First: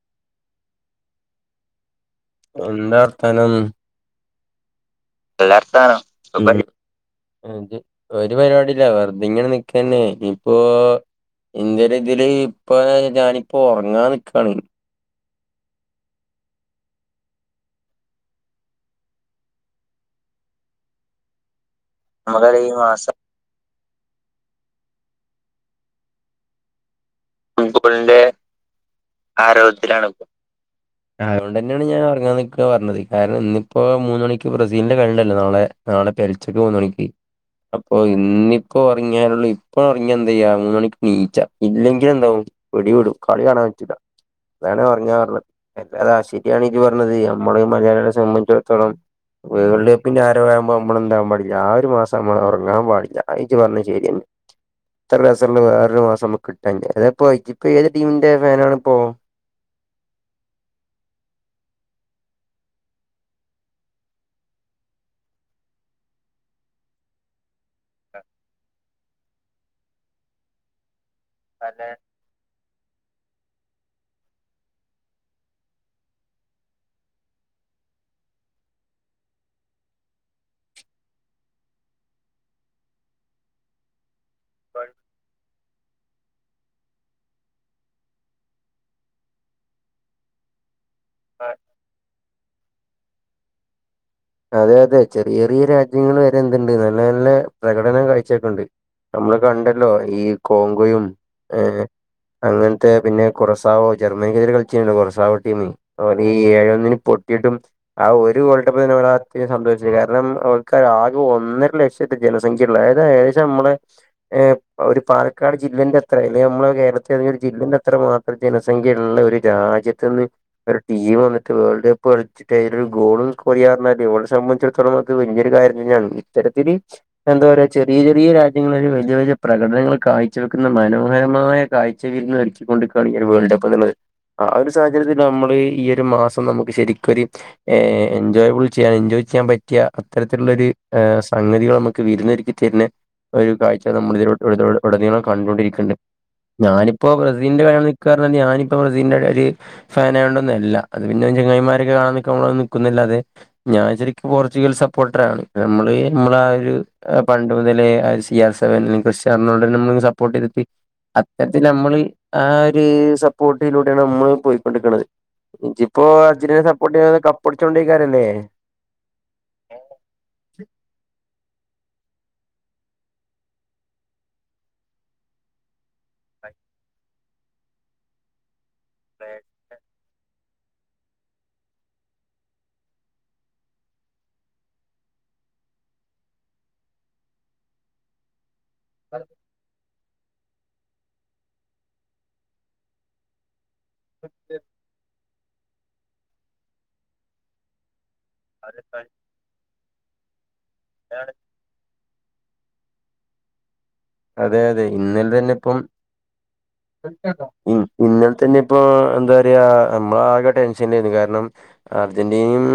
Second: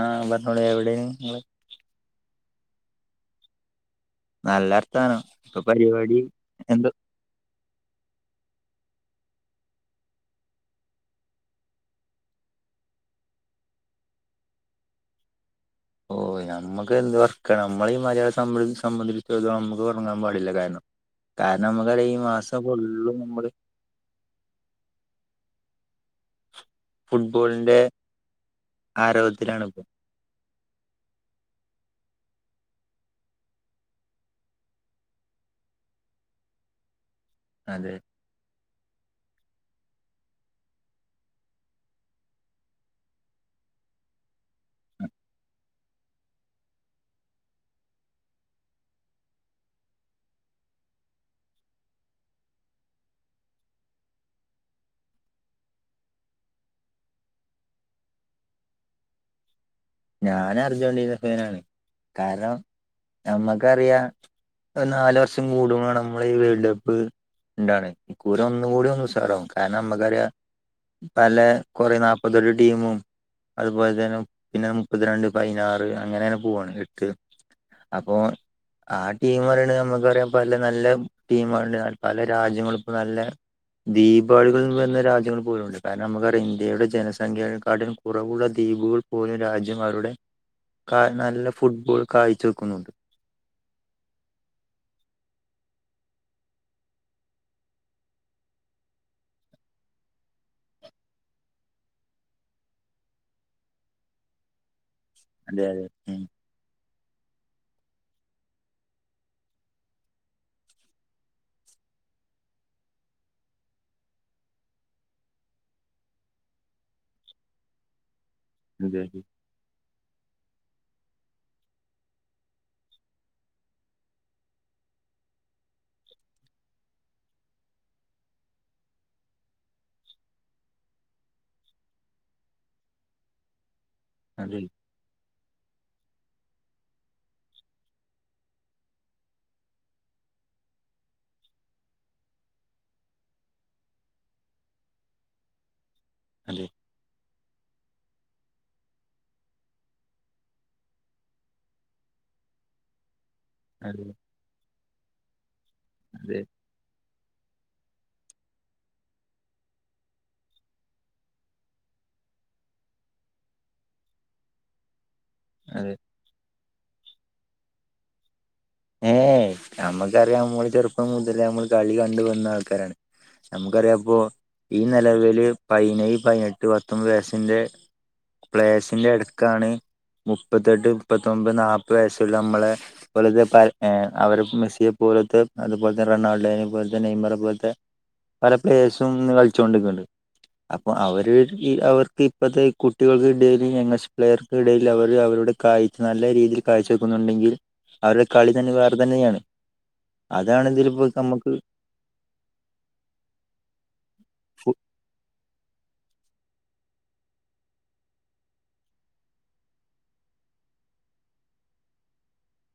ആ പറഞ്ഞോളിൻ എവിടെയാ ഇങ്ങള് എന്താ വർത്താനം നല്ല വർത്താനം ഇപ്പൊ വർത്താനം പരിപാടി സുഖല്ലേ എന്തോ ഒരു പരിപാടി ഇല്ല വെറുതെ ഇങ്ങനെ നിക്കുക തന്നെ ഇനിയിപ്പോ എന്റെരെതില് ഇപ്പ ഞാനിപ്പോ ഉറങ്ങാൻ നിക്കയാണ് ഓ നമ്മുക്ക് എന്ത് വർക്ക്‌ നമ്മള് ഈ മലയയെ സംബന്ധി സംബന്ധിച്ചിടത്തോളം നമുക്ക് ഉറങ്ങാൻ പാടില്ല കാരണം കാരണം നമുക്കറിയാം ഈ മാസം നമുക്കറിയാം ഈ മാസം ഫുള്ളും നമ്മള് ഫുട്ബോളിന്റെ ആരവത്തിലാണ് ഇപ്പോ ആരവത്തിലാണിപ്പം അതുകൊണ്ട് തന്നെയാണ് ഞാൻ [unintelligible] [unintelligible] പറഞ്ഞത് കാരണം ഇന്നിപ്പോ മൂന്ന് മണിക്ക് ബ്രസീലിന്റെ കളിണ്ടല്ലോ നാളെ നാളെ പെൽച്ചക്ക് മൂന്ന് മണിക്ക് അതെ അപ്പൊ ഇന്നി ഇപ്പൊ ഉറങ്ങിയാലേ ഉള്ളു ഇപ്പൊ ഇറങ്ങിയാ എന്ത് ചെയ്യാ മൂന്ന് മണിക്ക് എണീക്കാ ഇല്ലെങ്കിൽ എന്താവും പിടി വിടും കളി കാണാൻ പറ്റില്ല അതാണ് ഒറങ്ങാന്നു പറഞ്ഞത് ടാ ശരിയാണ് ജി പറഞ്ഞത് നമ്മള് മലയാളികളെ സംബന്ധിച്ചിടത്തോളം വേൾഡ് കപ്പിന്റെ ആരവം ആകുമ്പോ നമ്മള് എന്താവാൻ പാടില്ല ആ ഒരു മാസം നമ്മൾ ഉറങ്ങാൻ പാടില്ല അത് ഇജ്ജ് പറഞ്ഞത് ശരി തന്നെ ഇത്ര രസവുള്ള വേറൊരു മാസം നമുക്ക് കിട്ടാനില്ല ഇതിപ്പോ ഇപ്പ ഏത് ടീമിന്റെ ഫാനാണ് പ്പോ ഞാൻ അർജന്റീനാ ഫാനാണ് കാരണം നമ്മക്കറിയാം നാല് വർഷം കൂടുമ്പോഴാണ് നമ്മള് ഈ വേൾഡ് കപ്പ് ഇണ്ടാണ് ഈ കുറി ഒന്നും കൂടി ഒന്ന് ഉഷാറാവും കാരണം നമ്മക്കറിയാം പല കുറെ നാൽപതെട്ട് ടീമും അതുപോലെ തന്നെ പിന്നെ മുപ്പത്തിരണ്ട് പതിനാറ് അങ്ങനെണ് പോവാണ് എട്ട് അപ്പോ ആ ടീം പറയെണങ്കിൽ നമുക്കറിയാം പല നല്ല ടീമുണ്ട് പല രാജ്യങ്ങളിപ്പോ നല്ലേ ദീപാളികൾ വന്ന രാജ്യങ്ങൾ പോലും ഉണ്ട് കാരണം നമുക്കറിയാം ഇന്ത്യയുടെ ജനസംഖ്യയെ കാട്ടിലും കുറവുള്ള ദ്വീപുകൾ പോലും രാജ്യം അവരുടെ കാ നല്ല ഫുട്ബോൾ കാഴ്ച വെക്കുന്നുണ്ട് അതെ അതെ ചെറിയ ചെറിയ രാജ്യങ്ങൾ വരെ എന്തുണ്ട് നല്ല നല്ല പ്രകടനം കാഴ്ച വക്കണുണ്ട് നമ്മള് കണ്ടല്ലോ ഈ കോങ്കോയും ഏ അങ്ങനത്തെ പിന്നെ കുറസാവോ ജർമ്മനിക്കെതിരെ കളിച്ചിട്ടുണ്ടോ കൊറ അവരുടെ അതെ ടീമേ അതെ ഉം അവര് ഈ എഴേ ഒന്നിന് പൊട്ടിയിട്ടും ആ ഒരു ഗോൾഡ് കപ്പ് [unintelligible] അതൊക്കെയാ സംഭവിച്ചത് കാരണം അവർക്ക് ആകെ ഒന്നര ലക്ഷത്തെ ജനസംഖ്യ ഉള്ളത് അതായത് ഏകദേശം നമ്മള് ഏ ഒരു പാലക്കാട് ജില്ലേന്റെ അത്രേ അല്ലെ നമ്മള് കേരളത്തിലുള്ള ഒരു ജില്ലന്റെ അത്ര മാത്രം ഇത്രേം ജനസംഖ്യ അതെ അതെ ഉള്ള ഒരു രാജ്യത്ത് [unintelligible] ഒരു ടീം വന്നിട്ട് വേൾഡ് കപ്പ് കളിച്ചിട്ട് അതിലൊരു ഗോളും [unintelligible] ഓലെ സംബന്ധിച്ചടത്തോളം അത് വലിയൊരു കാര്യം തന്നെയാണ്. ഇത്തരത്തില് എന്താ പറയാ ചെറിയ ചെറിയ രാജ്യങ്ങളൊരു വലിയ വലിയ പ്രകടനങ്ങൾ കാഴ്ച വെക്കുന്ന മനോഹരമായ കാഴ്ചവീര്ന്നൊരുക്കിക്കൊണ്ടിര്ക്കാണ് ഈ വേൾഡ് കപ്പ് ന്നുള്ളത് ആ ഒരു സാഹചര്യത്തിൽ നമ്മള് ഈ ഒരു മാസം നമുക്ക് ശരിക്കൊരു എൻജോയബിൾ ചെയ്യാൻ എൻജോയ് ചെയ്യാൻ പറ്റിയ അത്തരത്തിലൊരു സംഘതികൾ നമുക്ക് വിരുന്നൊക്കി തര്ണെ ഒരു കാഴ്ച നമ്മുടെ ഇതിലട ഉടനീളം കണ്ടൊണ്ടിരിക്ക്ണ്ട് അതെ ഞാനിപ്പോ ബ്രസീ സിൻ്റെ കളി കാണാൻ നിക്കാന്ന് പറഞ്ഞാല് ഞാനിപ്പ ബ്രസീൽന്റെ ഒരു ഫാനായോണ്ടന്നല്ല അത് പിന്നെ ചങ്ങൈമാരക്കെ കാണാ നിക്കുമ്പോ നിക്കും ന്നല്ലാതെ ഞാൻ അതെ ശരിക്കും പോർച്ചുഗൽ സപ്പോർട്ടറാണ് നമ്മള് നമ്മള അതെ ആ ഒരു പണ്ട് മുതലേ സി ആർ സെവൻ അല്ലെ ക്രിസ്ത്യനോ റൊണാൾഡനെ നമ്മൾങ്ങനെ സപ്പോർട്ട് ചെയ്തിട്ട് അത്തരത്തിൽ നമ്മൾ ആ ഒരു സപ്പോർട്ടിലൂടെയാണ് നമ്മള് പോയിക്കൊണ്ടിക്ക്ണത് അതെ ഇജിപ്പോ അർജൻ്റിനെ സപ്പോർട്ട് ചെയ്യണത് കപ്പടിച്ചോണ്ടിക്കാരല്ലേ ഏ നമ്മക്കറിയാം നമ്മള് ചെറുപ്പം മുതലെ നമ്മൾ കളി കണ്ട് വന്ന ആൾക്കാരാണ്. നമുക്കറിയാം ഇപ്പോ ഈ നിലവില് പയിനേയ് പതിനെട്ട് പത്തൊമ്പത് വയസിന്റെ പ്ലയേസിന്റെ -ടുക്കാണ് മുപ്പത്തെട്ട് മുപ്പത്തൊമ്പത് നാല്പ്പത് വയസുള്ള നമ്മളെ ഏ അവർപ്പോ മെസ്സിയെ പോലത്തെ അതുപോലെ തന്നെ റൊണാൾഡോനെ പോലെ തന്നെ നെയ്മറ പോലത്തെ പല പ്ലയേസും ന്ന് കളിച്ചുകൊണ്ടിക്ക്ണ്ട് അപ്പൊ അവര് അവർക്ക് ഇപ്പത്തെ കുട്ടികൾക്കെ ടീൽ യങ്ങസ്റ്റ് പ്ലെയർക്കിടയിൽ അവര് അവരുടെ കാഴ്ച നല്ല രീതിയിൽ കാഴ്ച വെക്കുന്നുണ്ടെങ്കിൽ അവരെ കളി തന്നെ വേറെ തന്നെയാണ്. അതാണെങ്കിലിപ്പോ നമ്മക്ക് അതെ അതെ ഇന്നലെ തന്നെ ഇപ്പം ഇന്നെത്തെ ണ്ടോ? ഇന്നൽത്തന്നെപ്പോ എന്താ പറയാ നമ്മള ആകെ ടെൻഷൻലായിരുന്നു കാരണം അർജന്റീനയും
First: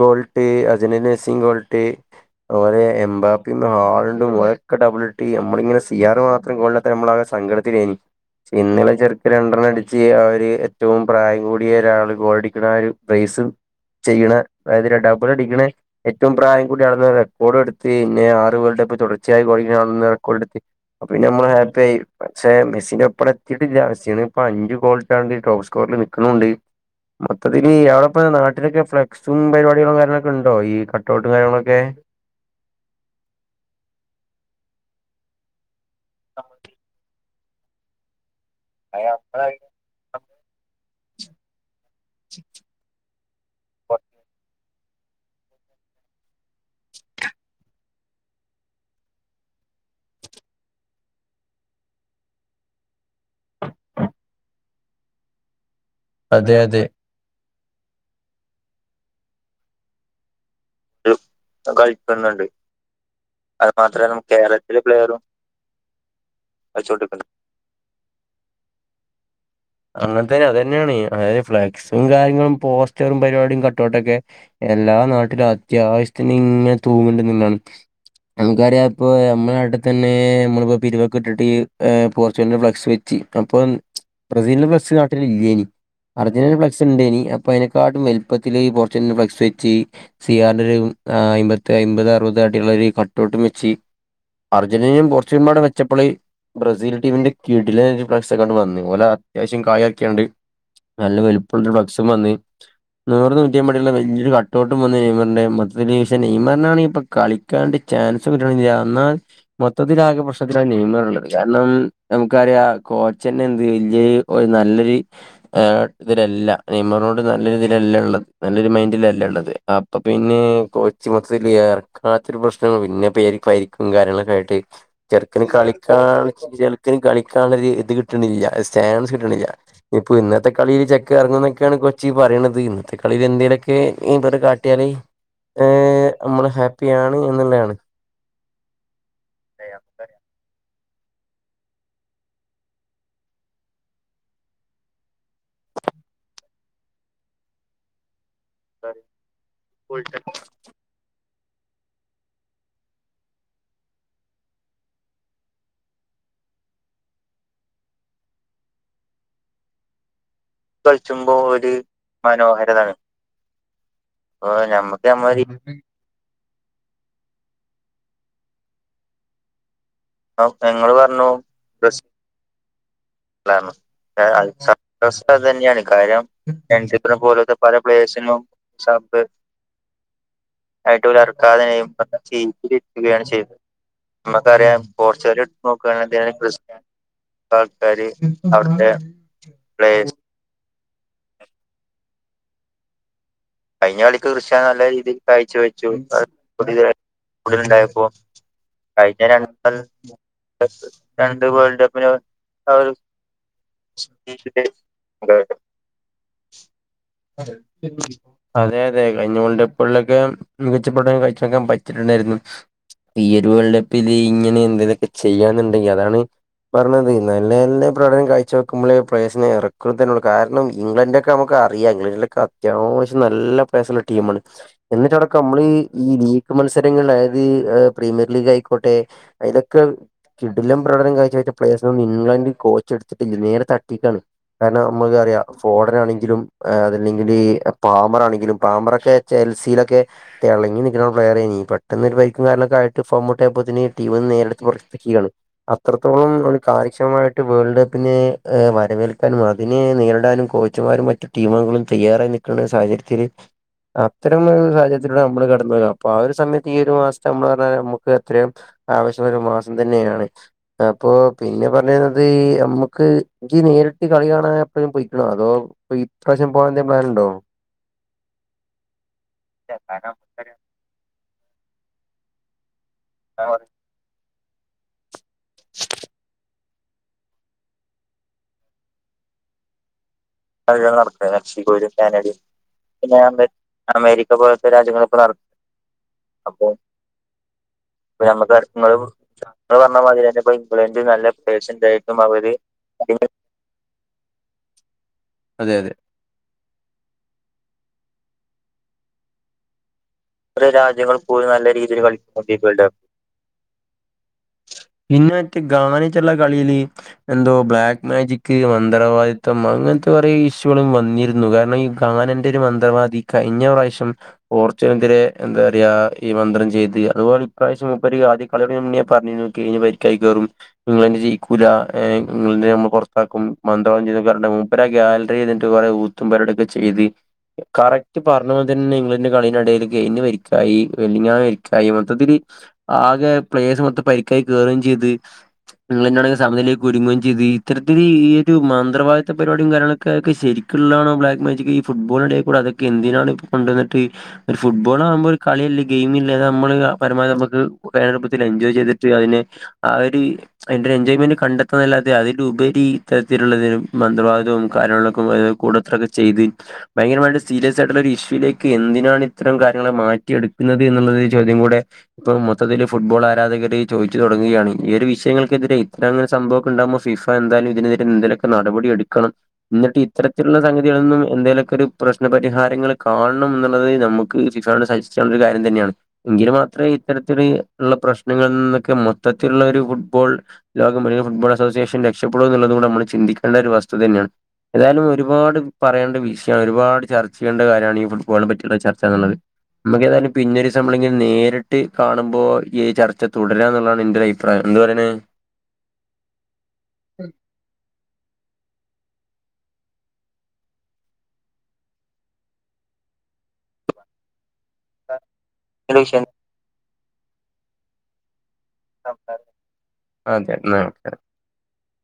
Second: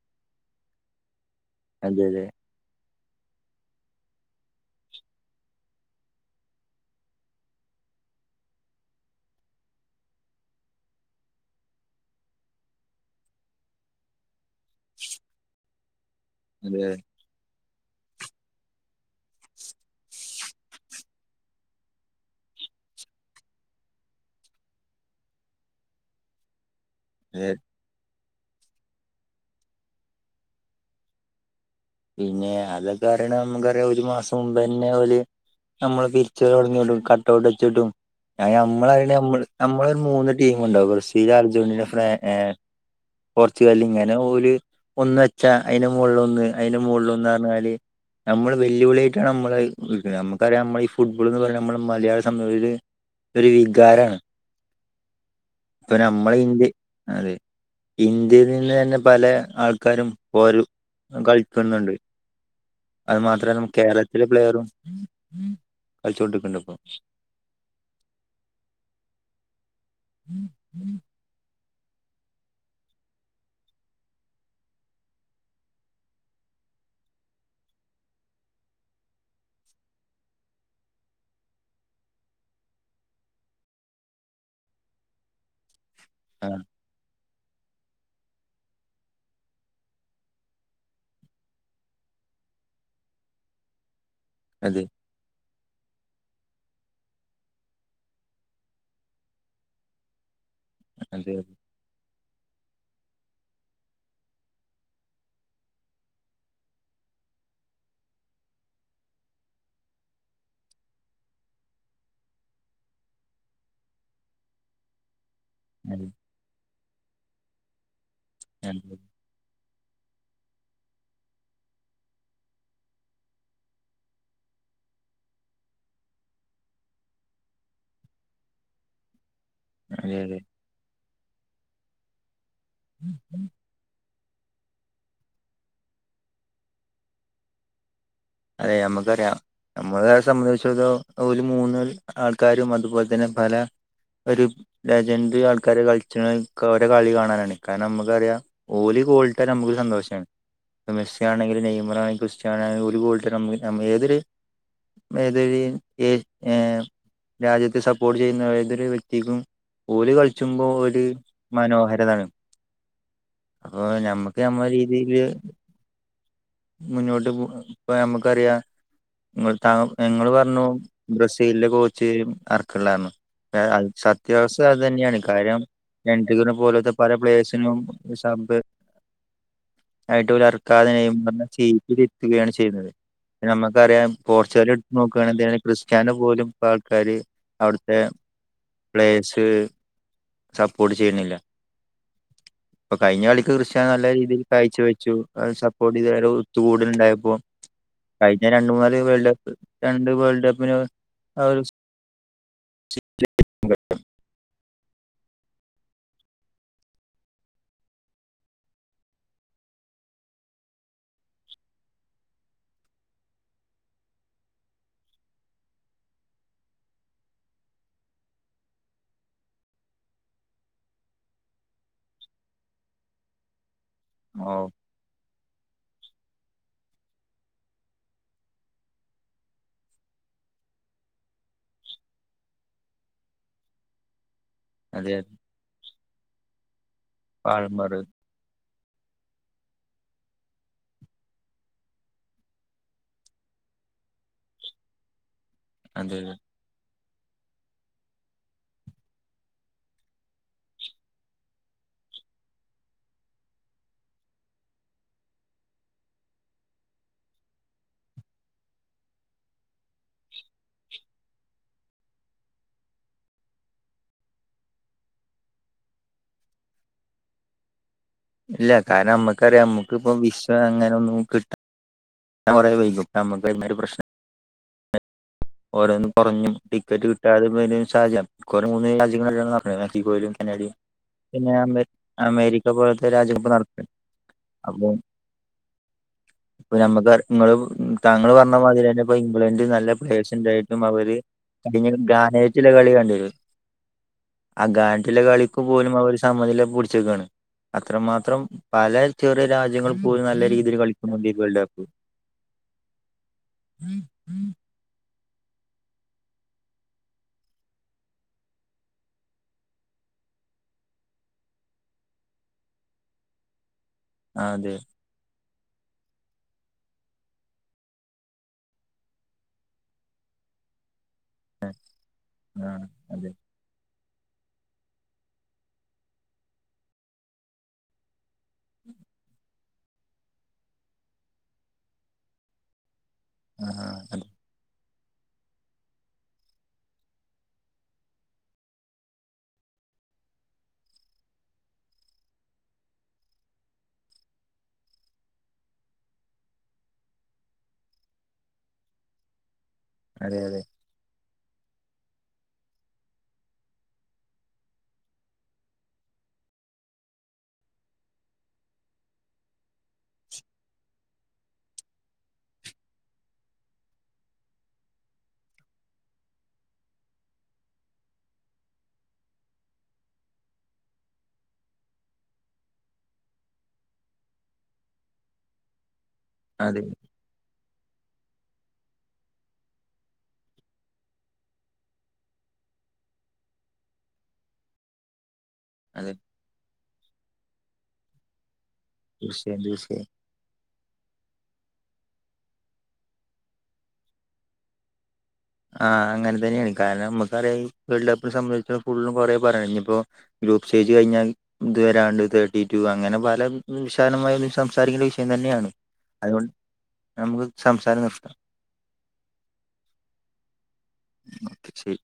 ഗോൾട്ട് അർജന്റീന സ്സിം ഗോള്ട്ട് അതെ അതെ അതുപോലെ എംബാപ്പിം ഹാളണ്ടും ഓലൊക്കെ ഡബിൾട്ട് ഞമ്മളിങ്ങനെ സ് സി ആറ് മാത്രം ഗോള്ടാത്ത നമ്മള ആ കെ സങ്കടത്തിലേനി പക്ഷ ഇന്നലെ ചെറുക്കൻ രണ്ടെണ്ണം അടിച്ച് അവര് ഏറ്റവും പ്രായം കൂടിയ ഒരാൾ ഗോൾടിക്കുന്ന ഒരു ബ്രൈസ്- സ് ചെയ്യണ അതായത് ഡബിൾ അടിക്ക ഏറ്റവും പ്രായം അതെ കൂടിയ ആൾ ന്ന റെക്കോർഡും ടെത്ത് പിന്നെ ആറ് വേൾഡ്പ്പ് തുടർച്ചായി ഗോളടിക്ക്ണന്ന റെക്കോർഡെടുത്തി അപ്പ പിന്ന നമ്മള് ഹാപ്പി ആയി. പക്ഷെ മെസ്സിൻ്റെപ്പടെ എത്തിട്ടില്ല. മെസ്സ്യാണ് അഞ്ച് ഗോള്ട്ടാണ്ട് ടോപ്സ്കോ നിക്ക്ണൂണ്ട് അതെ മൊത്തത്തില് അവിടെപ്പോ നാട്ടിലൊക്കെ ഫ്ലക്സും പരിപാട്യാളും കാര്യങ്ങളൊക്കെ ഉണ്ടോ ഈ കട്ട്ഔട്ടും കാര്യങ്ങളൊക്കെ പിന്നെ അതൊക്കെ അറിയണം നമുക്കറിയാം ഒരു മാസം മുമ്പന്നെ ഒരു നമ്മള് പിരിച്ചലൊട്ങ്ങീട്ടും കട്ടൗട്ടെച്ചിട്ടും അയ്ന നമ്മളറിണ നമ്മ്- നമ്മളൊരു മൂന്ന് ടീമുണ്ടാവും ബ്രസീൽ അർജന്റീന ഫാ ഇ ഹ പോർച്ചുഗലിങ്ങനെ ഓല് ഒന്ന് വെച്ച അതിന്റെ മുകളിൽ ഒന്ന് അതിന്റെ മോള്ലൊന്ന് -റഞ്ഞാല് നമ്മള് വെല്ലുവിളിയായിട്ടാണ് നമ്മള് ട്ക്ക്ണ്. നമ്മക്കറിയാ നമ്മൾ ഈ ഫുട്ബോൾ ന്ന് പറഞത് നമ്മള് മലയാളി സംബന്ധിച്ച് ഒരു വികാരാണ് [inaudible] ഇപ്പൊ അതെ നമ്മളെന്ത്യ- അതെ അതെ ഇന്ത്യയിൽ നിന്ന് തന്നെ പല ആൾക്കാരും ഒരു കൾ കളിക്ക്ന്ന്ണ്ട് അത് മാത്രല്ല - കേരളത്തിലെ പ്ലെയറും പ്ലെയറും കളിച്ചോണ്ടിക്ക്ണ്ട്പ്പൊ വെച്ചോണ്ടിരിക്കുന്നത് [inaudible] അങ്ങൻതന്നെ അതന്നെയാണ് അതായത് ഫ്ല് ക്സും കാര്യങ്ങളും പോസ്റ്ററും പരിപാടിയും കട്ടൗട്ടൊക്കെ എല്ലാ നാട്ടിലും അത്യാവശ്യത്തിനിങ്ങന തൂങ്ങ്ണ്ട്ന്നാണ് നമുക്കറിയാം ഇപ്പ നമ്മുടെ നാട്ട്തന്നെ നമ്മളിപ്പോ പിരിവൊക്കെ ഇട്ടിട്ട് പോർച്ചുഗലിന്റെ ഫ്ലക്സ് വെച്ച് അപ്പൊ ബ്രസീലന്റെ ഫ്ലക്സ് നാട്ടിലില്ല്യേനി അർജന്റീന ആഹ് ഫ്ലക്സ് ഉണ്ടേനി പ്പയ്നക്കാട്ടും വെൽപത്തില് പോർച്ച് കൽൻ്റെ ഫ്ലക്സ് വച്ച് സി ആർ ൻ്റൊരു അയ്മ്പത്ത അയ്മ്പത് അറുപത് കാട്ടിള്ളൊരു കട്ടൗട്ടും വെച്ച് അതെ അർജന്റീനയും പോർച്ചുഗലുംപാടെ ച്ചപ്പള് ബ്രസീൽ ടീമിന്റെ കിഡിലെനായ്റ്റ് ഇപ്രവാശ്യകണ്ട് വന്ന്. ഓലെ അത്യാവശ്യം കായാക്ക്യാണ്ട് നല്ല അതെ വലിപ്പുള്ള ഫ്ലക്സും വന്ന് നൂറ് നൂറ്റയ്മ്പടിള്ള വലിയൊരു കട്ടോട്ടും വന്ന നെയ്മറിന്റെ മൊത്തത്തില് ക്ഷേ നെയ്മർനാണെങ്കി ഇപ്പ കളിക്കാണ്ട് ചെ ചാൻസ് കിട്ടിണില്ല അന്ന് മൊത്തത്തിലാകെ പ്രശ്നത്തിലാണ് നെയമറ്ള്ളത് കാരണം നമുക്കറിയ കോ കോച്ചന്നെ എന്ത് വല്യ ഓര് നല്ലൊരു എഹ് അതെ ഇതിലല്ല, നെയ്മറോട് നല്ലൊരു ഇതിലല്ല ഉള്ളത് നല്ലൊരു അതെ മൈൻഡിലല്ല ഉള്ളത് അപ്പൊ പിന്നെ കൊച്ച് മൊത്തത്തിൽ ഇറക്കാത്തൊരു പ്രശ്നം പിന്നെ പേരിന് പരിക്കും കാര്യങ്ങളൊക്കായിട്ട് ചെറുക്കന് കളിക്കാൻ ചെറുക്കന് കളിക്കാനുള്ള ഇത് കിട്ടണില്ല ചാൻസ് ഇപ്പൊ അതെ അതെ ഇന്നത്തെ കളിയില് ചെക്കാ എറങ്ങും എന്നൊക്കെയാണ് കൊച്ച് പറയണത് ഇന്നത്തെ കളിൽ എന്തേലൊക്കെ ഈ ബല് കാട്ടിയാല് ഹ്ഹ്ഹ് നമ്മള് ഹാപ്പിയണ് എന്നുളയാണ് അതെ നമുക്കറിയാ നമ്മള സംബന്ധിചാടത്തോളം ഓൽ മൂന്ന് ആൾക്കാരും അതുപോലെ തന്നെ പല ഒരു ലജന്റ് ആൾക്കാരെ കളിച്ച്ണ് ഓരെ കളി കാണാനാണ് കാരണം നമുക്കറിയാ ഓൽ കോളിട്ടാൽ നമ്മുക്കൊരു സന്തോഷാണ് ഇപ്പ മെസി ആണെങ്കിലും നെയ്മാറാണെക്കിലും ക്രിസ്ത്യാനണങ്കിലും ഓല് ഗോള്ട്ടാ - പ്പോ ഞമ്മൾ ഞമ്മളെതൊരു ഏതൊരു കളിമ് ഇട്തേയ്‌ഞ്ഞാലും രാജ്യത്തെ സപ്പോർട്ട് ചെയ്യുന്ന ഏതൊരു വ്യക്തിക്കും ഓൽ കളിച്ച് കൾചുമ്പോ ഒരു കളിച്ചുമ്പോ ഒരു മനോഹരതാണ്. മനോഹരതാണ് ആ നമ്മക്ക് അപ്പൊ നമ്മളെ ഞമ്മക്ക് രീതിയില് ഞമ്മളെ രീതി മുന്നോട്ട് പോയപ്പോ നമുക്കറിയാ മ്മള് താ ഞങ്ങൾ പറഞ്ഞു നിങ്ങള് ബ്രസീലെ കോച്ച് അർക്കില്ലന്ന് [unintelligible] കാര്യം [unintelligible] രണ്ടിഗിനെ പോലത്തെ പല പ്ലേയേഴ്സിനും സബ് ആയിട്ട് ഓല് ഇറക്കാതെ നെയ്മറിനെ സീറ്റിൽ ഇരുത്തുകയാണ് ചെയ്യുന്നത് കിട്ടുകയാണ് ചെയ്തത് നമുക്കറിയാം പോർച്ചുഗൽ നമുക്കറിയാം എടുത്ത് പോർച്ചുഗല് നോക്കുകയാണെങ്കി ക്രിസ്ത്യാനോ നോക്കുആണെങ്കിൽ പോലും ഇപ്പ ക്രിസ്ത്യനോ ആൾക്കാര് അവിടുത്തെ [unintelligible] സപ്പോർട് ചെയ്ണില്ല പ്പോ കഴിഞ്ഞ കളിക്ക് ക്രിഷ്ശനോ കഴിഞ്ഞ നല്ല കളിക്ക് രീതിയിൽ ക്രിസ്റ്റ്യാനോ കഴ്ച്ച നല്ല വെച്ചു രീതിയിൽ ഹ് കാഴ്ചവെച്ചു സപ്പോർട്ട് ചെയ്താരെ നല്ല ഒത്തുകൂടലുണ്ടായപ്പോ കൂടുതലുണ്ടായപ്പോ കഴിഞ്ഞ രണ്ട് മൂന്നാല് വേൾഡ് കപ്പ്, രണ്ട് വേൾഡ് കപ്പിന് ആ ഒരു ഒരു [unintelligible] എന്താ കേട്ടേ? അതെ അതെ കഴിഞ്ഞ വേൾഡ് കപ്പാൾലൊക്കെ മികച്ച പ്രകടനം കഴിച്ചക്കാൻ പറ്റിട്ടുണ്ടായിരുന്നു ഈ ഒരു വേൾഡ് കപ്പില് ഇങ്ങനെ എന്തേതൊക്കെ ചെയ്യാന്നുണ്ടെങ്കിൽ അതാണ് പറഞ്ഞത് നല്ല നല്ല പ്രകടനം കാഴ്ച വെക്കുമ്പളെ പ്ലയേസിനെ ഇറക്കൂ തന്നെ ഉള്ളൂ കാരണം ഇംഗ്ലണ്ടൊക്കെ നമുക്ക് അറിയ ഇംഗ്ലണ്ടിലൊക്കെ അത്യാവശ്യം നല്ല പ്ലയേസ്ള്ള ടീമാണ്. ഓ എന്നിട്ടവ് ക്കമ്മള് ഈ ലീഗ് മത്സരങ്ങൾ അതായത് പ്രീമിയർ ലീഗായിക്കോട്ടെ അയ്ലൊക്കെ കിടിലം പ്രകടനം കാഴ്ച്ച പ്ലേഴ്സൊന്നും ഇംഗ്ലണ്ടണ്ട് കോച്ച് എടുത്തിട്ടില്ല നേരത്തെ തട്ടിക്കാണ് കാരണം അതെ നമ്മക്കറിയാം, ഫോടനാണെങ്കിലും അതല്ലെങ്കിൽ പാൾമർ പാമറാണെങ്കിലും പാമറൊക്കെ ചെൽസിലൊക്കെ തെളങ്ങി നിക്കണ പ്ലയറേയിനു. പെട്ടെന്ന് ഒരു പരിക്കും കാര്യങ്ങൊക്കെ ആയ്ട്ട് ഫോമൗട്ടായപ്പോത്തിന് ടീമ നേരെട്ത്ത് പൊർത്തക്ക്യാണ് അതെ അത്രത്തോളം ഒരു കാര്യ ക്ഷമമായിട്ട് വേൾഡ് കപ്പിനെ വരവേൽക്കാനും അതിനെ നേരിടാനും കോച്ചുമാരും മറ്റു ടീമുകളും തയ്യാറായി നിക്കണ സാഹചര്യത്തില് അത്തരം സാഹചര്യത്തിലൂടെ നമ്മള് കടന്ന. അപ്പൊ ആ ഒരു സമയത്ത് ഈ ഒരു മാസത്തെ നമ്മള് പറഞ്ഞാൽ നമുക്കത്രയും ആവേശം ഒരു മാസം തന്നെയാണ്. അപ്പൊ പിന്നെ പറഞ്ഞിരുന്നത് നമ്മക്ക് എനിക്ക് നി നേരിട്ട് കളി കാണാൻ എപ്പോഴും പൊയ്ക്കണോ അതോ ഇ ഇപ്രാവശ്യം പോവാനെന്തേലും പ്ലാൻ ഉണ്ടോ ഇല്ല കാരണം നമ്മക്കറിയാം നമ്മുക്കിപ്പ വിസ അങ്ങനെ ഒന്നും കിട്ട ഞാൻ കുറെേ വൈകും നമ്മക്ക് ഇന്നൊരു പ്രശ്നം ഓരോന്നും പറഞ്ഞും ടിക്കറ്റ് കിട്ടാതെ [unintelligible] മൂന്ന് രാജ്യങ്ങള പോലും മെക്സിക്കോ യിലും കൾ നടക്ക മെക്സിക്കോലും കാനഡയും അമേരിക്ക പോലത്തെ പിന്നെ രാജ്യങ്ങൾ നടക്കുന്നത് അമേരിക്ക പോലത്തെ രാജ്യങ്ങളൊക്കെ നടക്ക ഇപ്പ നമ്മുക്ക് ഇങ്ങൾ താങ്കൾ പറഞ്ഞ നമുക്ക് മാതിരി നിങ്ങള് തന്നെ ഇപ്പ ഇംഗ്ലണ്ട് നിങ്ങള് നല്ല പറഞ്ഞ മാതിരി തന്നെ പ്ലേഴസിന്റെ ഇപ്പോ ആയിട്ടും ഇംഗ്ലണ്ട് അവര് നല്ല പ്ലേയേഴ്സ് കഴിഞ്ഞ ഉണ്ടായിട്ടും അവര് ഗാനേറ്റില കളി കണ്ടരുന്നു അഗാണ്ടിലെ കളക്ക് അതെ പോലും അതെ അവര് സമനില പിടിച്ചെക്കയാണ് അത്രമാത്രം പല ചെറിയ രാജ്യങ്ങളും ഓല് നല്ല രീതിയിൽ രാജ്യങ്ങൾ കളിക്കുന്നുണ്ട് പോലും വേൾഡ് നല്ല കപ്പ് രീതിയിൽ കളിക്കുന്നുണ്ട് ഈ വേൾഡ് കപ്പ് പിന്നെ മറ്റെ ഗാനിച്ചുള്ള കളിയില് എന്തോ ബ്ലാക്ക് മാജിക് മന്ത്രവാദിത്തം അങ്ങനത്തെ കുറെ ഇഷ്യൂകളും വന്നിരുന്നു കാരണംഈ ഗാനൻെ ഒരു മന്ത്രവാദി ഇ കഴിഞ്ഞ പ്രാവശ്യം ആ, അതെ പോർച്ചുഗിലിനെതിരെ എന്താ പറയ ഈ മന്ത്രം ചെയ്ത് അതുപോലെ ഇപ്രാവിശ്യം മുപ്പരി ആദ്യകളി തുടങ്ങുന്നതിന് മുന്നെ പറഞ്ഞിരുന്നു കഴിഞ് പരിക്കായി കയറും ഇംഗ്ലണ്ട് ജയിക്കൂല ആ ഇംഗ്ലണ്ടെനെ നമ്മൾ അതെ പുറത്താക്കും ചെയ്ത് മൂപ്പര് ആ ഗാലറി ഇരുന്നിട്ട് കുറേ ഊത്തും പരുപാടിയൊക്കെ ചെയ്ത് കറക്റ്റ് പറഞ്ഞ പോല തന്നെ ഇംഗ്ലണ്ട് കളിക്കിടയിൽ കെയിനു പരിക്കായി വെല്ലിങ്ങാന് പരിക്കായി മൊത്തത്തില് ആകെ ആ പ്ലേയസ്സ് മൊത്ത് പ- അതെ ക്കാക്കുകയും ചെയ്ത് നിങ്ങൾെന്താണെങ്ക സമനിലയിലേക്ക് ഒരുങ്ങുകയും ചെയ്ത് ഇത്തരത്തില് ഈ ഒരു മന്ത്രവാദി പരിപടും കാര്യങ്ങളൊക്കെ ശരിക്കും ക്കാണോ ബ്ലാക്ക് മാജക് ഈ ഫുട്ബോളിന്റെഒക്കെ കൂടെ അതൊക്കെന്തിനാണ് എന്തിനാണ് കൊണ്ട് വന്നിട്ട് ഒരു ഫുട്ബോൾ ആകുമ്പോ ഒരു കളി- ഗെയിമില്ല അ നമ്മള് പരമാവധി നമുക്ക്ടുപ്പത്തിൽ എൻജോയ് ചെയ്തിട്ട് അതിനെ ആ ഒരു അതെ അതെ അതിന്റെ എൻജോയ്മെന്റ് കണ്ടെത്തുന്നല്ലാതെ അതിലേ ഉപരി ഇത്തരത്തിലുള്ളതിന് മന്ത്രവാദിവും കാര്യങ്ങളൊക്കെ കൂടത്രൊക്കെ ചെയ്ത് ഭയങ്കരമായിട്ട് സീരിയസ് ആയിട്ടുള്ള ഒരു ഇഷ്യൂിലേക്ക് എന്തിനാണ് ഇത്തരം കാര്യങ്ങൾ മാറ്റിയെടുക്കുന്നത് എന്നുള്ളത് കൂടെ ഇപ്പ മൊത്തത്തില് ഫുട്ബോൾ ആരാധകര് ചോദുച്ചു തുടുകയാണ് ഈ ഒരു വിഷയങ്ങൾക്കെതിരെ ഇത്ര അങ്ങനെ സംഭവ ഉണ്ടാകുമ്പോ ഫിഫ എന്തായാലും ഇതിനെതിരെ എന്തങ്കലൊക്കെ നടപടി എടുക്കണം എന്നിട്ട് ഇത്തരത്തിലുള്ള സംഗതികളിൽ നിന്നും എന്തെലുമൊക്കെ ഒരു പ്രശ്നപരിഹാരങ്ങൾ കാണണം എന്നുള്ളത് നമുക്ക് ഫിഫയോട് സജസ്റ്റ് ചെയ്യാനുള്ള കാര്യം തന്നെയാണ് എങ്കിൽ അതെ മാത്രമേ ഇത്തരത്തി ഉള്ള പ്രശ്നങ്ങളിൽ നി- മൊത്തത്തിലുള്ള ഒരു ഫുട്ബോൾ ലോകം ഫുട്ബോൾ അസോസിയേഷൻ രക്ഷപ്പെടൂ എന്നുള്ളൂ നമ്മൾ ചിന്തിക്കേണ്ട ഒരു വ- തുതതന്നെയാണ് ഏതായാലും ഒരുപാട് അതെ പറയണ്ട വിഷയമാണ് ഒരുപാട് ചർച്ച ചെയേണ്ട കാര്യമാണ് ഈ ഫുട്ബോളിനെ പറ്റി ചർച്ച എന്നുള്ളത് തീർച്ചയായും തീർച്ചയായും നമുക്ക് ഏതായാലും പിന്നൊരു ദിവസം നേരിട്ട് കാണുമ്പോൾ ഈ ചർച്ച തു- ടരാം എന്നുള്ളതാണ് എന്റെ അഭിപ്രായം എന്ത് പറയണ് ആഹ് അങ്ങനെ തന്നെയാണ് കാരണം നമുക്ക അറിയാം ഈ വേൾഡ് കപ്പിനെ സംബന്ധിച്ച് ഫുള്ളും കുറെേ പറയ- ഇപ്പോ ഗ്രൂപ്പ് സ്റ്റേജ് കഴിഞ്ഞാൽ ഇത് വരാണ്ട് തേർട്ടിറ്റു അങ്ങനെ പല വിശാലമായ നി- സംസാരിക്കേണ്ട വിഷയം തന്നെയാണ് അതുകൊണ്ട് നമുക്ക് സംസാരം നിർത്താം അതെന്ന അപ്പോ ശരി